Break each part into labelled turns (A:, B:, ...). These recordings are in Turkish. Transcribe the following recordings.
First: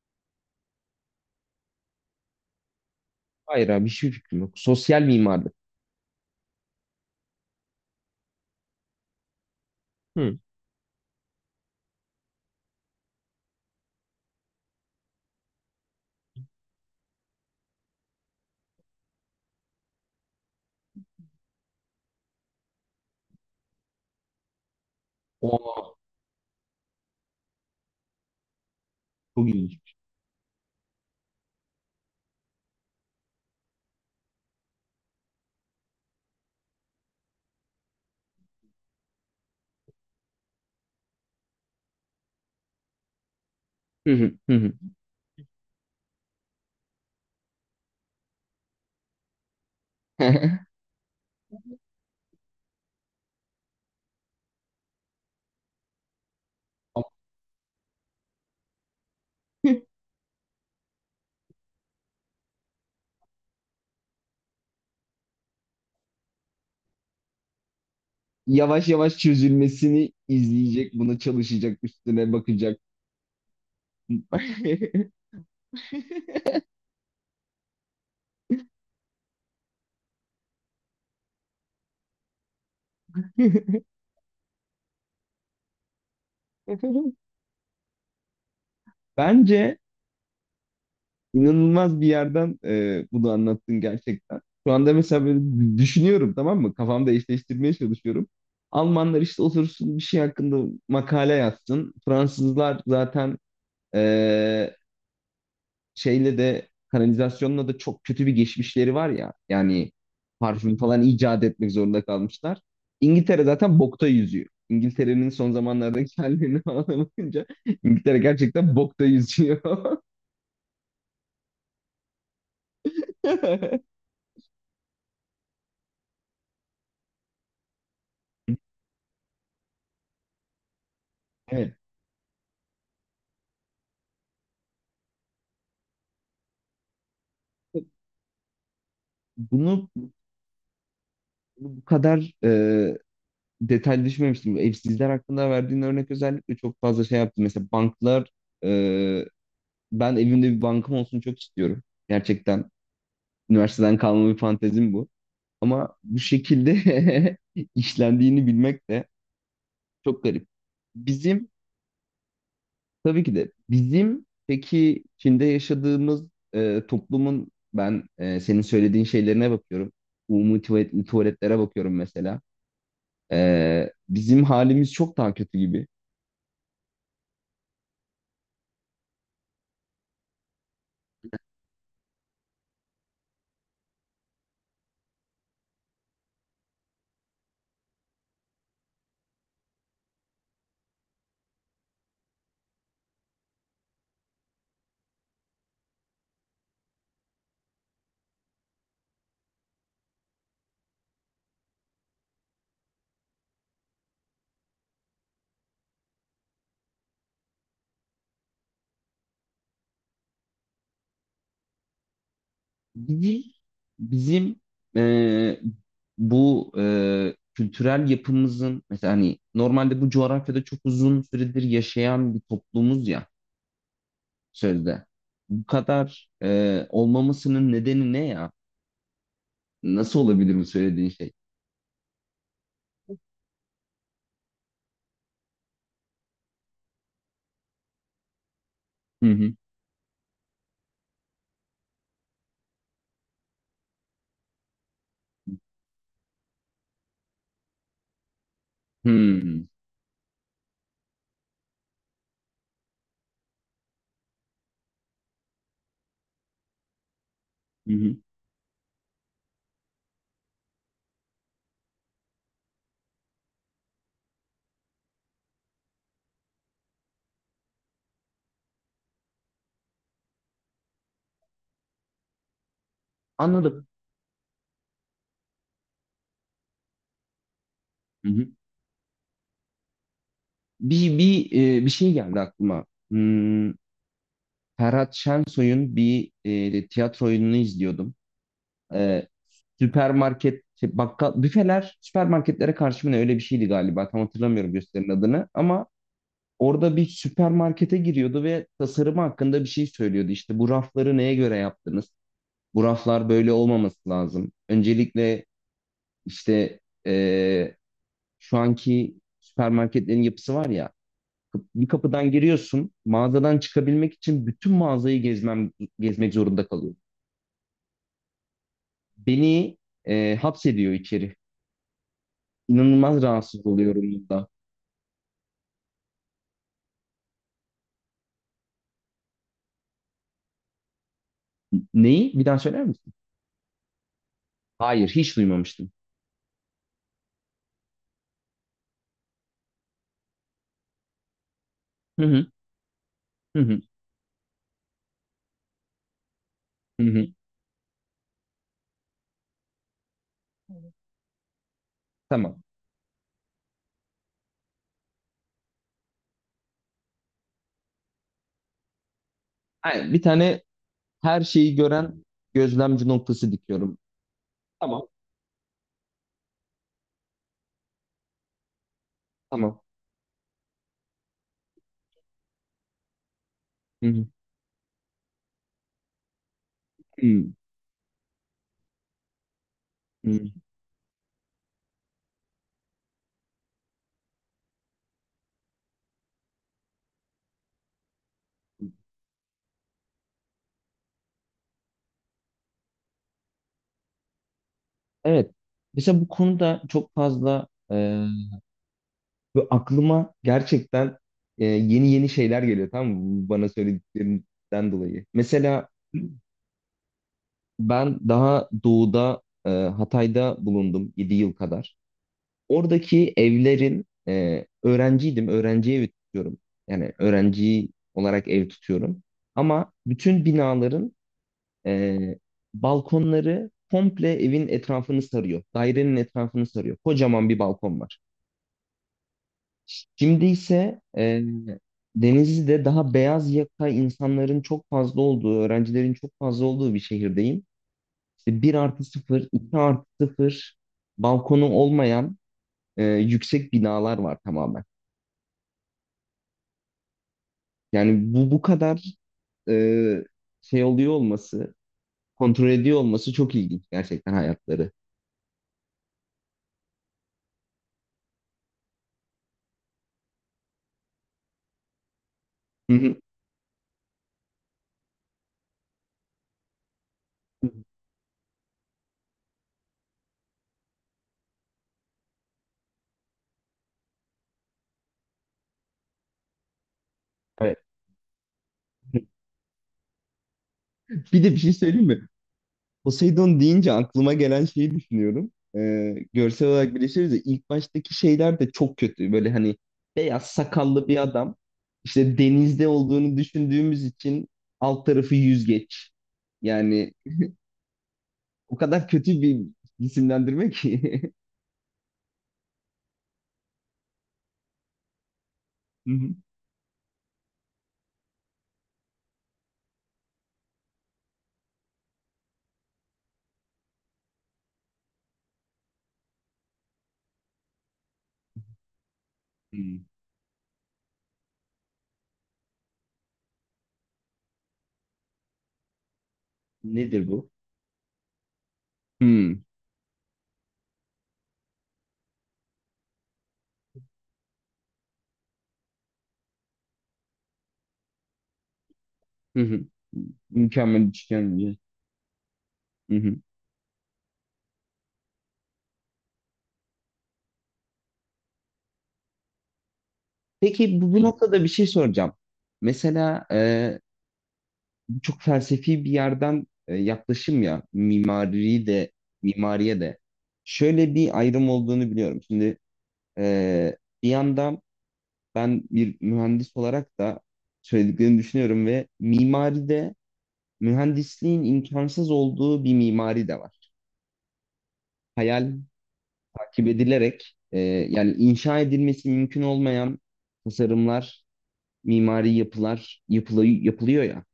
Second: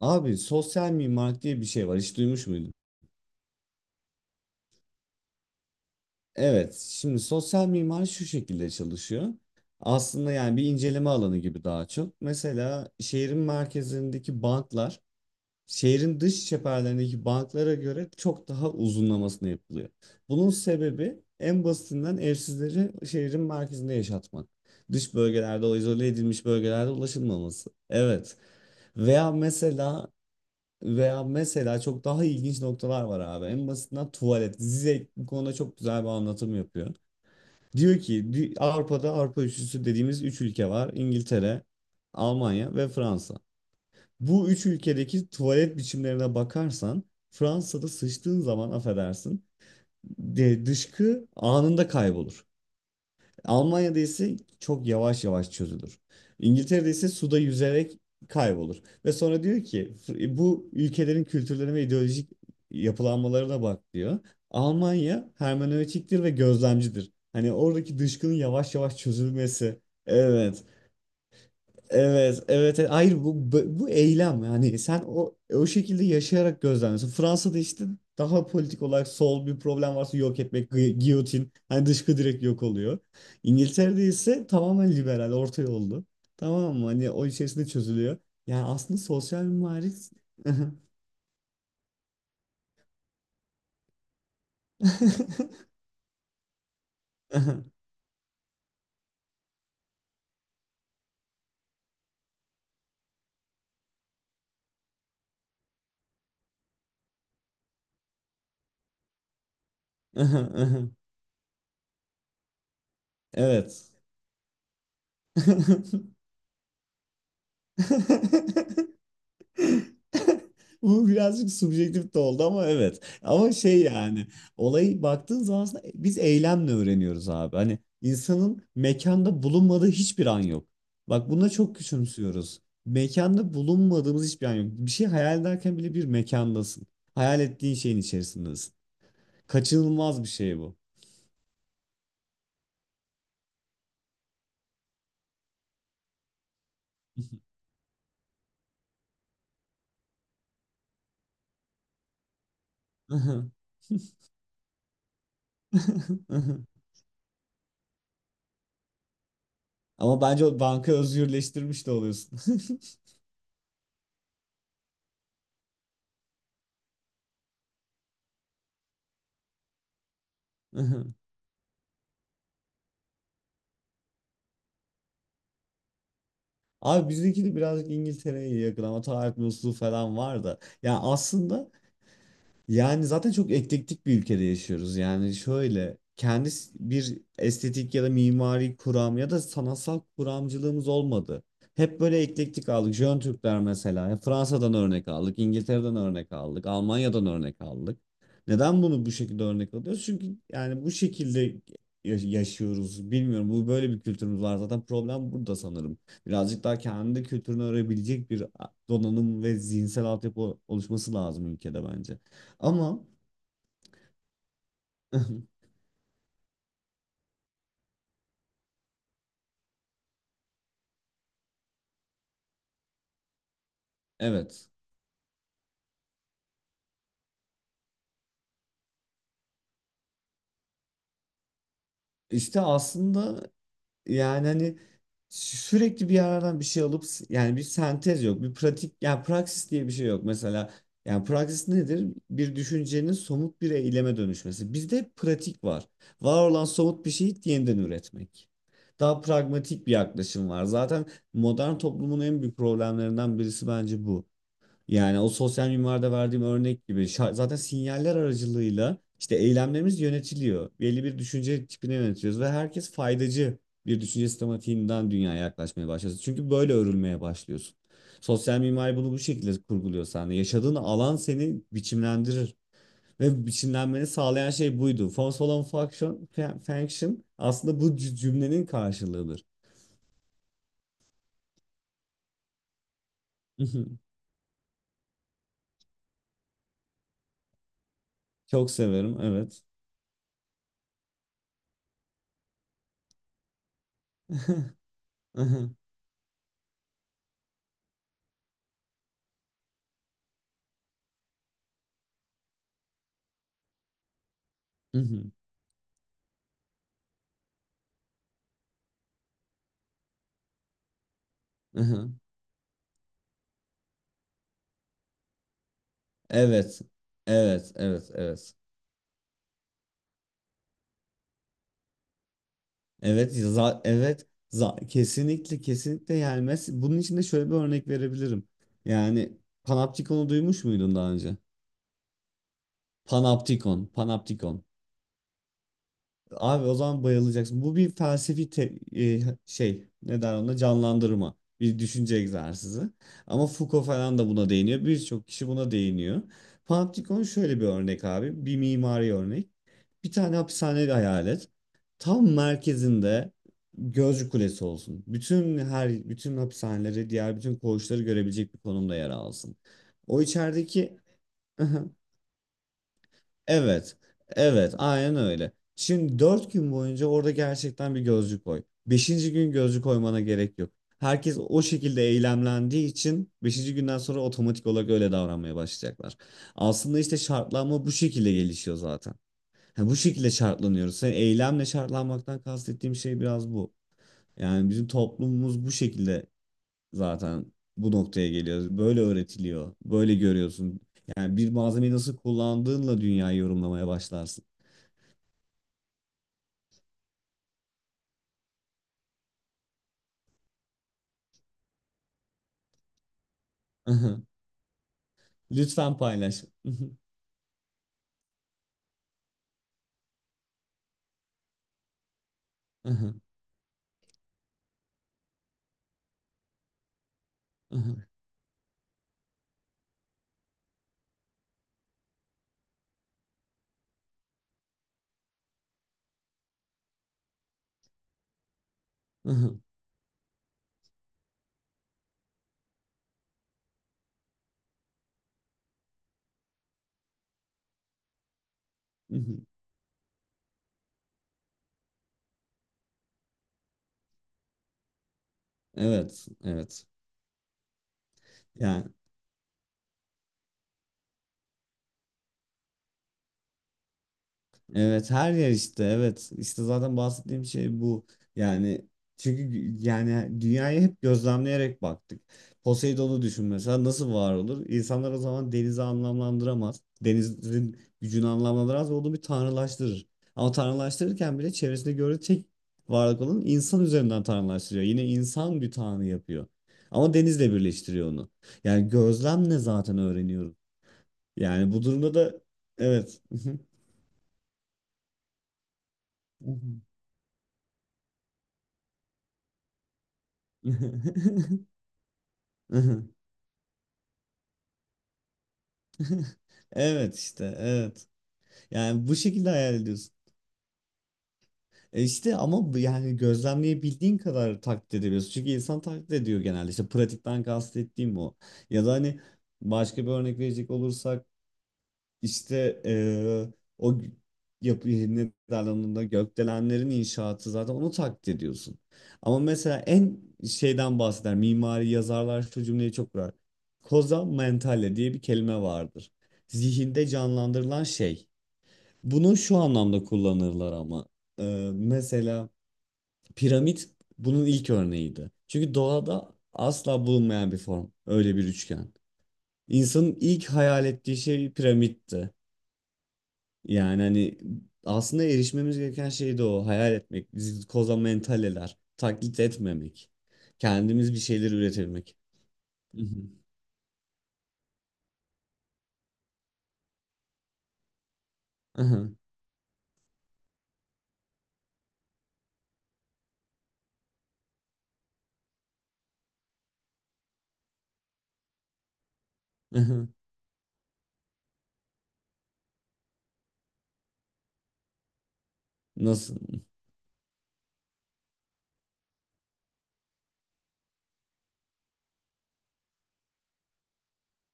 A: Abi sosyal mimarlık diye bir şey var. Hiç duymuş muydun?
B: Hayır abi hiçbir fikrim yok. Sosyal mimarlık.
A: Evet. Şimdi sosyal mimari şu şekilde çalışıyor. Aslında
B: Hı.
A: yani bir inceleme alanı gibi daha çok. Mesela şehrin merkezindeki banklar şehrin dış çeperlerindeki banklara göre çok daha uzunlamasına yapılıyor. Bunun sebebi en basitinden evsizleri şehrin merkezinde yaşatmak. Dış bölgelerde o
B: Oo,
A: izole edilmiş bölgelerde ulaşılmaması. Evet. Veya
B: çok ilginç.
A: mesela Veya mesela çok daha ilginç noktalar var abi. En basitinden tuvalet. Zizek bu konuda çok güzel bir anlatım yapıyor. Diyor ki Avrupa'da Avrupa üçlüsü dediğimiz üç ülke var. İngiltere, Almanya ve Fransa.
B: Hı hı,
A: Bu
B: hı
A: üç
B: hı.
A: ülkedeki tuvalet biçimlerine bakarsan Fransa'da sıçtığın zaman affedersin dışkı anında kaybolur. Almanya'da ise çok yavaş yavaş çözülür. İngiltere'de ise suda yüzerek kaybolur. Ve sonra diyor ki bu ülkelerin kültürlerine ve ideolojik yapılanmalarına bak," diyor. Almanya hermenötiktir ve gözlemcidir. Hani oradaki dışkının yavaş
B: Yavaş
A: yavaş
B: yavaş
A: çözülmesi.
B: çözülmesini
A: Evet.
B: izleyecek, buna çalışacak, üstüne
A: Evet, evet.
B: bakacak.
A: Evet. Hayır, bu bu eylem, yani sen o şekilde yaşayarak gözlemliyorsun. Fransa'da işte daha politik olarak sol bir problem varsa yok etmek, giyotin, hani dışkı direkt yok oluyor. İngiltere'de ise tamamen liberal, orta yollu. Tamam mı? Hani o içerisinde çözülüyor. Yani aslında sosyal
B: Bence
A: mimari.
B: inanılmaz bir yerden bunu anlattın gerçekten. Şu anda mesela böyle düşünüyorum, tamam mı? Kafamda eşleştirmeye çalışıyorum. Almanlar işte otursun bir şey hakkında makale yazsın. Fransızlar zaten şeyle de kanalizasyonla da çok kötü bir geçmişleri var ya. Yani parfüm falan icat etmek zorunda kalmışlar. İngiltere zaten
A: Evet.
B: bokta yüzüyor. İngiltere'nin son zamanlardaki hallerini falan da bakınca İngiltere gerçekten bokta yüzüyor.
A: Bu birazcık subjektif de oldu ama evet. Ama şey yani olayı baktığın zaman aslında biz eylemle öğreniyoruz abi. Hani insanın mekanda bulunmadığı hiçbir an yok. Bak, buna
B: Evet.
A: çok küçümsüyoruz. Mekanda bulunmadığımız hiçbir an yok. Bir şey hayal ederken bile bir mekandasın. Hayal ettiğin şeyin içerisindesin.
B: Bunu
A: Kaçınılmaz bir şey bu.
B: bu kadar detaylı düşünmemiştim. Evsizler hakkında verdiğin örnek özellikle çok fazla şey yaptım. Mesela banklar, e, ben evimde bir bankam olsun çok istiyorum. Gerçekten üniversiteden kalma bir fantezim bu. Ama bu şekilde işlendiğini bilmek de
A: Ama
B: çok
A: bence
B: garip.
A: o banka
B: Bizim,
A: özgürleştirmiş de oluyorsun.
B: tabii ki de bizim, peki Çin'de yaşadığımız toplumun, ben, senin söylediğin şeylerine bakıyorum. Umumi tuvalet, tuvaletlere bakıyorum mesela. Bizim halimiz çok daha kötü gibi.
A: Abi, bizdeki de birazcık İngiltere'ye yakın ama tarih bozukluğu falan var da. Ya aslında yani zaten çok eklektik bir ülkede yaşıyoruz. Yani şöyle kendi bir estetik ya da mimari kuram ya da sanatsal kuramcılığımız olmadı. Hep böyle eklektik aldık. Jön Türkler mesela. Ya Fransa'dan örnek aldık, İngiltere'den örnek aldık, Almanya'dan örnek aldık. Neden bunu bu şekilde örnek alıyoruz? Çünkü yani bu şekilde yaşıyoruz. Bilmiyorum, bu böyle bir kültürümüz var. Zaten problem burada sanırım. Birazcık daha kendi kültürünü öğrenebilecek bir donanım ve zihinsel altyapı oluşması lazım ülkede bence. Ama
B: Bizim bizim e, bu kültürel yapımızın, mesela, hani normalde bu coğrafyada çok uzun süredir yaşayan bir toplumuz ya.
A: evet,
B: Sözde. Bu kadar olmamasının nedeni ne ya? Nasıl olabilir bu söylediğin şey?
A: işte aslında yani hani sürekli bir yerden bir şey alıp, yani bir sentez yok, bir pratik, yani
B: Hı hı.
A: praksis diye bir şey yok mesela. Yani praksis nedir? Bir düşüncenin somut bir eyleme dönüşmesi. Bizde hep pratik var, var olan somut bir şeyi yeniden üretmek. Daha
B: Hmm.
A: pragmatik bir yaklaşım var zaten. Modern toplumun en büyük problemlerinden birisi bence bu. Yani o sosyal mimarda verdiğim örnek gibi, zaten
B: Hı hı.
A: sinyaller aracılığıyla işte eylemlerimiz yönetiliyor. Belli bir düşünce tipine yönetiyoruz ve herkes faydacı bir düşünce sistematiğinden dünyaya yaklaşmaya başlıyorsun. Çünkü böyle örülmeye başlıyorsun. Sosyal mimari bunu bu şekilde kurguluyor sende. Yaşadığın alan seni biçimlendirir ve
B: Anladım.
A: biçimlenmeni sağlayan şey buydu. Force olan function, function aslında bu
B: Hı hı.
A: cümlenin karşılığıdır.
B: Bir şey geldi aklıma. Hmm, Ferhat Şensoy'un bir tiyatro oyununu izliyordum.
A: Çok severim,
B: E,
A: evet.
B: süpermarket şey, bakkal büfeler süpermarketlere karşı mı ne, öyle bir şeydi galiba. Tam hatırlamıyorum gösterinin adını ama orada bir süpermarkete giriyordu ve tasarımı hakkında bir şey söylüyordu. İşte bu rafları neye göre yaptınız? Bu raflar böyle olmaması lazım. Öncelikle işte eee, şu anki süpermarketlerin yapısı var ya, bir kapıdan giriyorsun, mağazadan çıkabilmek için bütün mağazayı gezmek zorunda
A: Evet.
B: kalıyorum.
A: Evet, evet, evet.
B: Beni hapsediyor içeri. İnanılmaz
A: Evet,
B: rahatsız oluyorum
A: evet.
B: bundan.
A: Kesinlikle, kesinlikle, yani bunun için de şöyle bir örnek verebilirim. Yani Panopticon'u duymuş muydun daha önce?
B: Neyi? Bir daha söyler misin?
A: Panopticon, Panopticon.
B: Hayır, hiç duymamıştım.
A: Abi, o zaman bayılacaksın. Bu bir felsefi şey, ne der ona, canlandırma. Bir düşünce
B: Hı hı,
A: egzersizi. Ama
B: hı hı,
A: Foucault falan da buna değiniyor. Birçok kişi buna değiniyor.
B: hı
A: Panoptikon
B: hı.
A: şöyle bir örnek abi. Bir mimari örnek. Bir tane hapishane hayal et. Tam
B: Tamam.
A: merkezinde gözcü kulesi olsun. Bütün hapishaneleri, diğer bütün koğuşları görebilecek bir konumda yer alsın.
B: Hayır, bir
A: O
B: tane
A: içerideki.
B: her şeyi gören gözlemci noktası
A: Evet.
B: dikiyorum.
A: Evet.
B: Tamam,
A: Aynen öyle. Şimdi 4 gün boyunca orada gerçekten bir gözcü koy. 5. gün
B: tamam.
A: gözcü koymana gerek yok. Herkes o şekilde eylemlendiği için 5. günden
B: Hı
A: sonra
B: hı,
A: otomatik olarak öyle davranmaya başlayacaklar. Aslında işte
B: hı
A: şartlanma bu şekilde gelişiyor zaten. Ha, bu şekilde
B: hı.
A: şartlanıyoruz. Sen eylemle şartlanmaktan kastettiğim şey biraz bu. Yani bizim toplumumuz bu şekilde zaten bu noktaya geliyor. Böyle öğretiliyor. Böyle görüyorsun. Yani bir malzemeyi nasıl kullandığınla dünyayı yorumlamaya başlarsın.
B: Evet. Mesela bu konuda çok fazla böyle aklıma gerçekten yeni yeni şeyler geliyor, tamam mı? Bu, bana
A: Aha.
B: söylediklerinden dolayı. Mesela
A: Lütfen paylaş.
B: ben daha doğuda, Hatay'da bulundum 7 yıl kadar.
A: Aha,
B: Oradaki evlerin, öğrenciydim. Öğrenci evi tutuyorum. Yani öğrenci
A: aha,
B: olarak ev tutuyorum. Ama bütün binaların e, balkonları komple evin etrafını sarıyor. Dairenin etrafını sarıyor. Kocaman bir balkon var.
A: aha,
B: Şimdi ise Denizli'de, daha beyaz yaka insanların çok fazla olduğu, öğrencilerin çok fazla olduğu bir şehirdeyim. İşte 1 artı
A: aha.
B: sıfır, 2+0, balkonu olmayan, yüksek binalar var tamamen.
A: Evet, evet.
B: Yani bu
A: Yani
B: kadar e, şey oluyor olması, kontrol ediyor olması çok ilginç gerçekten hayatları.
A: evet, her yer işte, evet işte zaten bahsettiğim şey bu yani. Çünkü yani dünyayı hep gözlemleyerek baktık.
B: Hı hı.
A: Poseidon'u düşün mesela, nasıl var olur? İnsanlar o zaman denizi anlamlandıramaz. Denizin gücünü anlamlandıramaz ve onu bir tanrılaştırır. Ama tanrılaştırırken bile çevresinde gördüğü tek varlık olan insan üzerinden tanrılaştırıyor. Yine insan bir tanrı yapıyor. Ama denizle
B: Evet.
A: birleştiriyor onu. Yani gözlemle zaten öğreniyoruz.
B: Bir de bir şey
A: Yani bu
B: söyleyeyim
A: durumda
B: mi?
A: da evet.
B: Poseidon deyince aklıma gelen şeyi düşünüyorum. Görsel olarak birleşiriz de ilk baştaki şeyler de çok kötü. Böyle hani beyaz sakallı bir adam, işte denizde olduğunu düşündüğümüz için, alt tarafı yüzgeç. Yani
A: Evet işte, evet.
B: o
A: Yani
B: kadar
A: bu
B: kötü
A: şekilde
B: bir
A: hayal ediyorsun.
B: isimlendirme ki.
A: E işte, ama bu yani gözlemleyebildiğin kadar taklit edebiliyorsun. Çünkü insan
B: Hı
A: taklit
B: hı.
A: ediyor genelde. İşte pratikten kastettiğim o. Ya da hani başka bir örnek verecek olursak, İşte o yapı ne derler, onunla gökdelenlerin inşaatı, zaten onu taklit ediyorsun. Ama mesela
B: Hmm.
A: en şeyden bahseder mimari yazarlar, şu cümleyi çok kurar. Koza mentale diye bir kelime vardır. Zihinde
B: Nedir bu?
A: canlandırılan şey. Bunu şu
B: Hmm.
A: anlamda kullanırlar ama mesela piramit bunun ilk örneğiydi. Çünkü doğada asla bulunmayan bir form, öyle bir üçgen.
B: Hı hı.
A: İnsanın ilk hayal
B: Mükemmel
A: ettiği şey
B: üçgen.
A: piramitti.
B: Hı hı.
A: Yani hani aslında erişmemiz gereken şey de o. Hayal etmek, bizi koza mentaleler, taklit etmemek.
B: Peki, bu,
A: Kendimiz bir
B: bu
A: şeyler
B: noktada bir şey
A: üretebilmek.
B: soracağım.
A: Hı hı.
B: Mesela çok felsefi bir yerden yaklaşım ya, mimari
A: Aha,
B: de, mimariye de şöyle bir ayrım olduğunu biliyorum. Şimdi e, bir yandan ben bir mühendis olarak da söylediklerini düşünüyorum ve
A: aha.
B: mimaride mühendisliğin imkansız olduğu bir mimari de var. Hayal
A: Nasıl?
B: takip edilerek, yani inşa edilmesi mümkün olmayan tasarımlar, mimari yapılar yapılıyor ya.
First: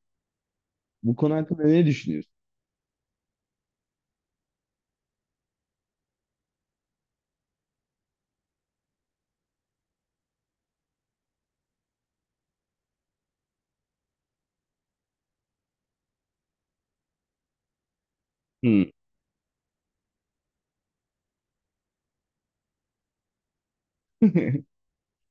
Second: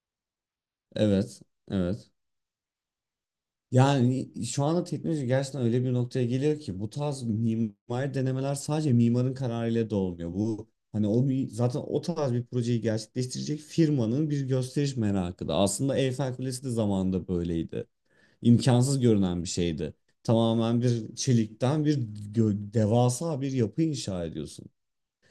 B: Bu konu
A: Evet,
B: hakkında ne
A: evet.
B: düşünüyorsun?
A: Yani şu anda teknoloji gerçekten öyle bir noktaya geliyor ki bu tarz mimari denemeler sadece mimarın kararıyla da olmuyor. Bu, hani o zaten o tarz bir projeyi gerçekleştirecek firmanın bir gösteriş merakı da. Aslında Eyfel Kulesi de zamanında böyleydi.
B: Hmm.
A: İmkansız görünen bir şeydi. Tamamen bir çelikten bir devasa bir yapı inşa ediyorsun.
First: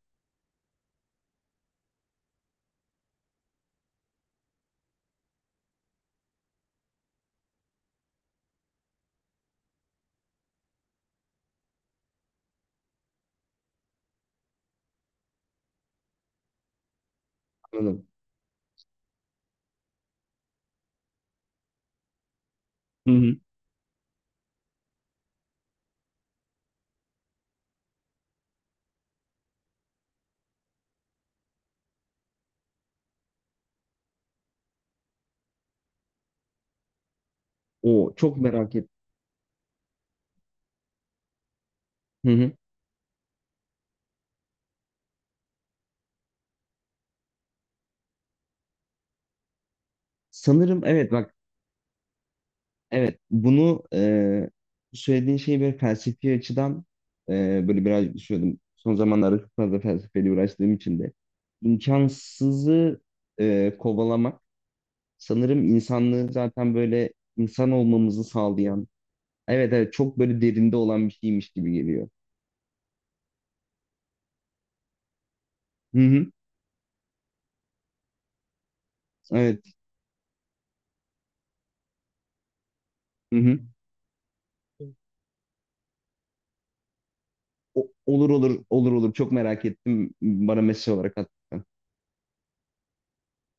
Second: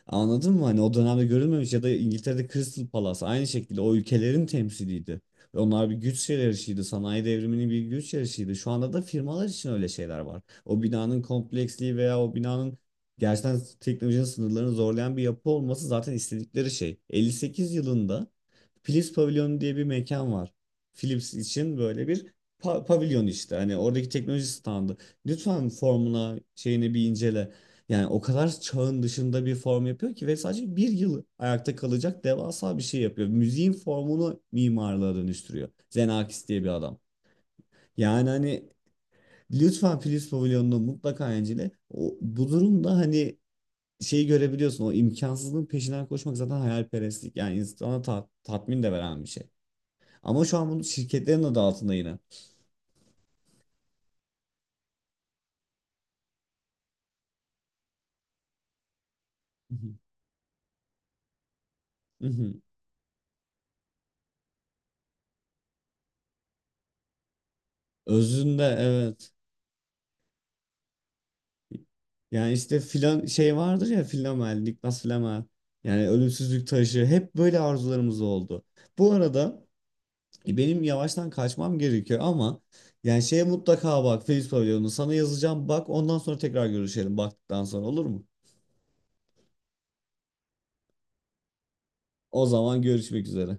A: Anladın mı? Hani o dönemde görülmemiş ya da İngiltere'de Crystal Palace aynı şekilde o ülkelerin temsiliydi. Ve onlar bir güç yarışıydı. Sanayi devriminin bir güç yarışıydı. Şu anda da firmalar için öyle şeyler var. O binanın kompleksliği veya o binanın gerçekten teknolojinin sınırlarını zorlayan bir yapı olması zaten istedikleri şey. 58
B: Anladım.
A: yılında Philips Pavilyonu diye bir mekan var. Philips için böyle bir
B: Hı
A: pavilyon
B: hı.
A: işte. Hani oradaki teknoloji standı. Lütfen formuna, şeyini bir incele. Yani o kadar çağın dışında bir form yapıyor ki, ve sadece bir yıl ayakta kalacak devasa bir şey yapıyor. Müziğin formunu mimarlığa dönüştürüyor. Xenakis diye bir adam.
B: O
A: Yani
B: çok
A: hani
B: merak ettim.
A: lütfen Philips Pavilion'unu mutlaka incele. O,
B: Hı
A: bu
B: hı.
A: durumda hani şeyi görebiliyorsun. O imkansızlığın peşinden koşmak zaten hayalperestlik. Yani insana tatmin de veren bir şey. Ama şu an
B: Sanırım
A: bunu
B: evet, bak,
A: şirketlerin adı altında yine.
B: evet, bunu, söylediğin şeyi böyle felsefi açıdan böyle birazcık düşünüyordum. Son zamanlarda çok
A: Hı
B: fazla
A: hı.
B: felsefeyle uğraştığım için de
A: Hı hı.
B: imkansızı kovalamak, sanırım insanlığı, zaten böyle insan olmamızı
A: Özünde
B: sağlayan,
A: evet.
B: evet, evet, çok böyle derinde olan bir şeymiş gibi geliyor.
A: Yani işte filan şey vardır ya, Flamel, Niklas Flamel.
B: Hı
A: Yani
B: hı.
A: ölümsüzlük taşı, hep böyle arzularımız oldu. Bu
B: Evet.
A: arada benim yavaştan kaçmam gerekiyor ama yani
B: Hı
A: şeye
B: hı.
A: mutlaka bak, Feliz Pavilion'u sana yazacağım, bak ondan sonra tekrar görüşelim baktıktan sonra, olur mu?
B: Olur, olur, olur, olur, çok merak ettim. Bana mesaj olarak at.
A: O zaman görüşmek üzere.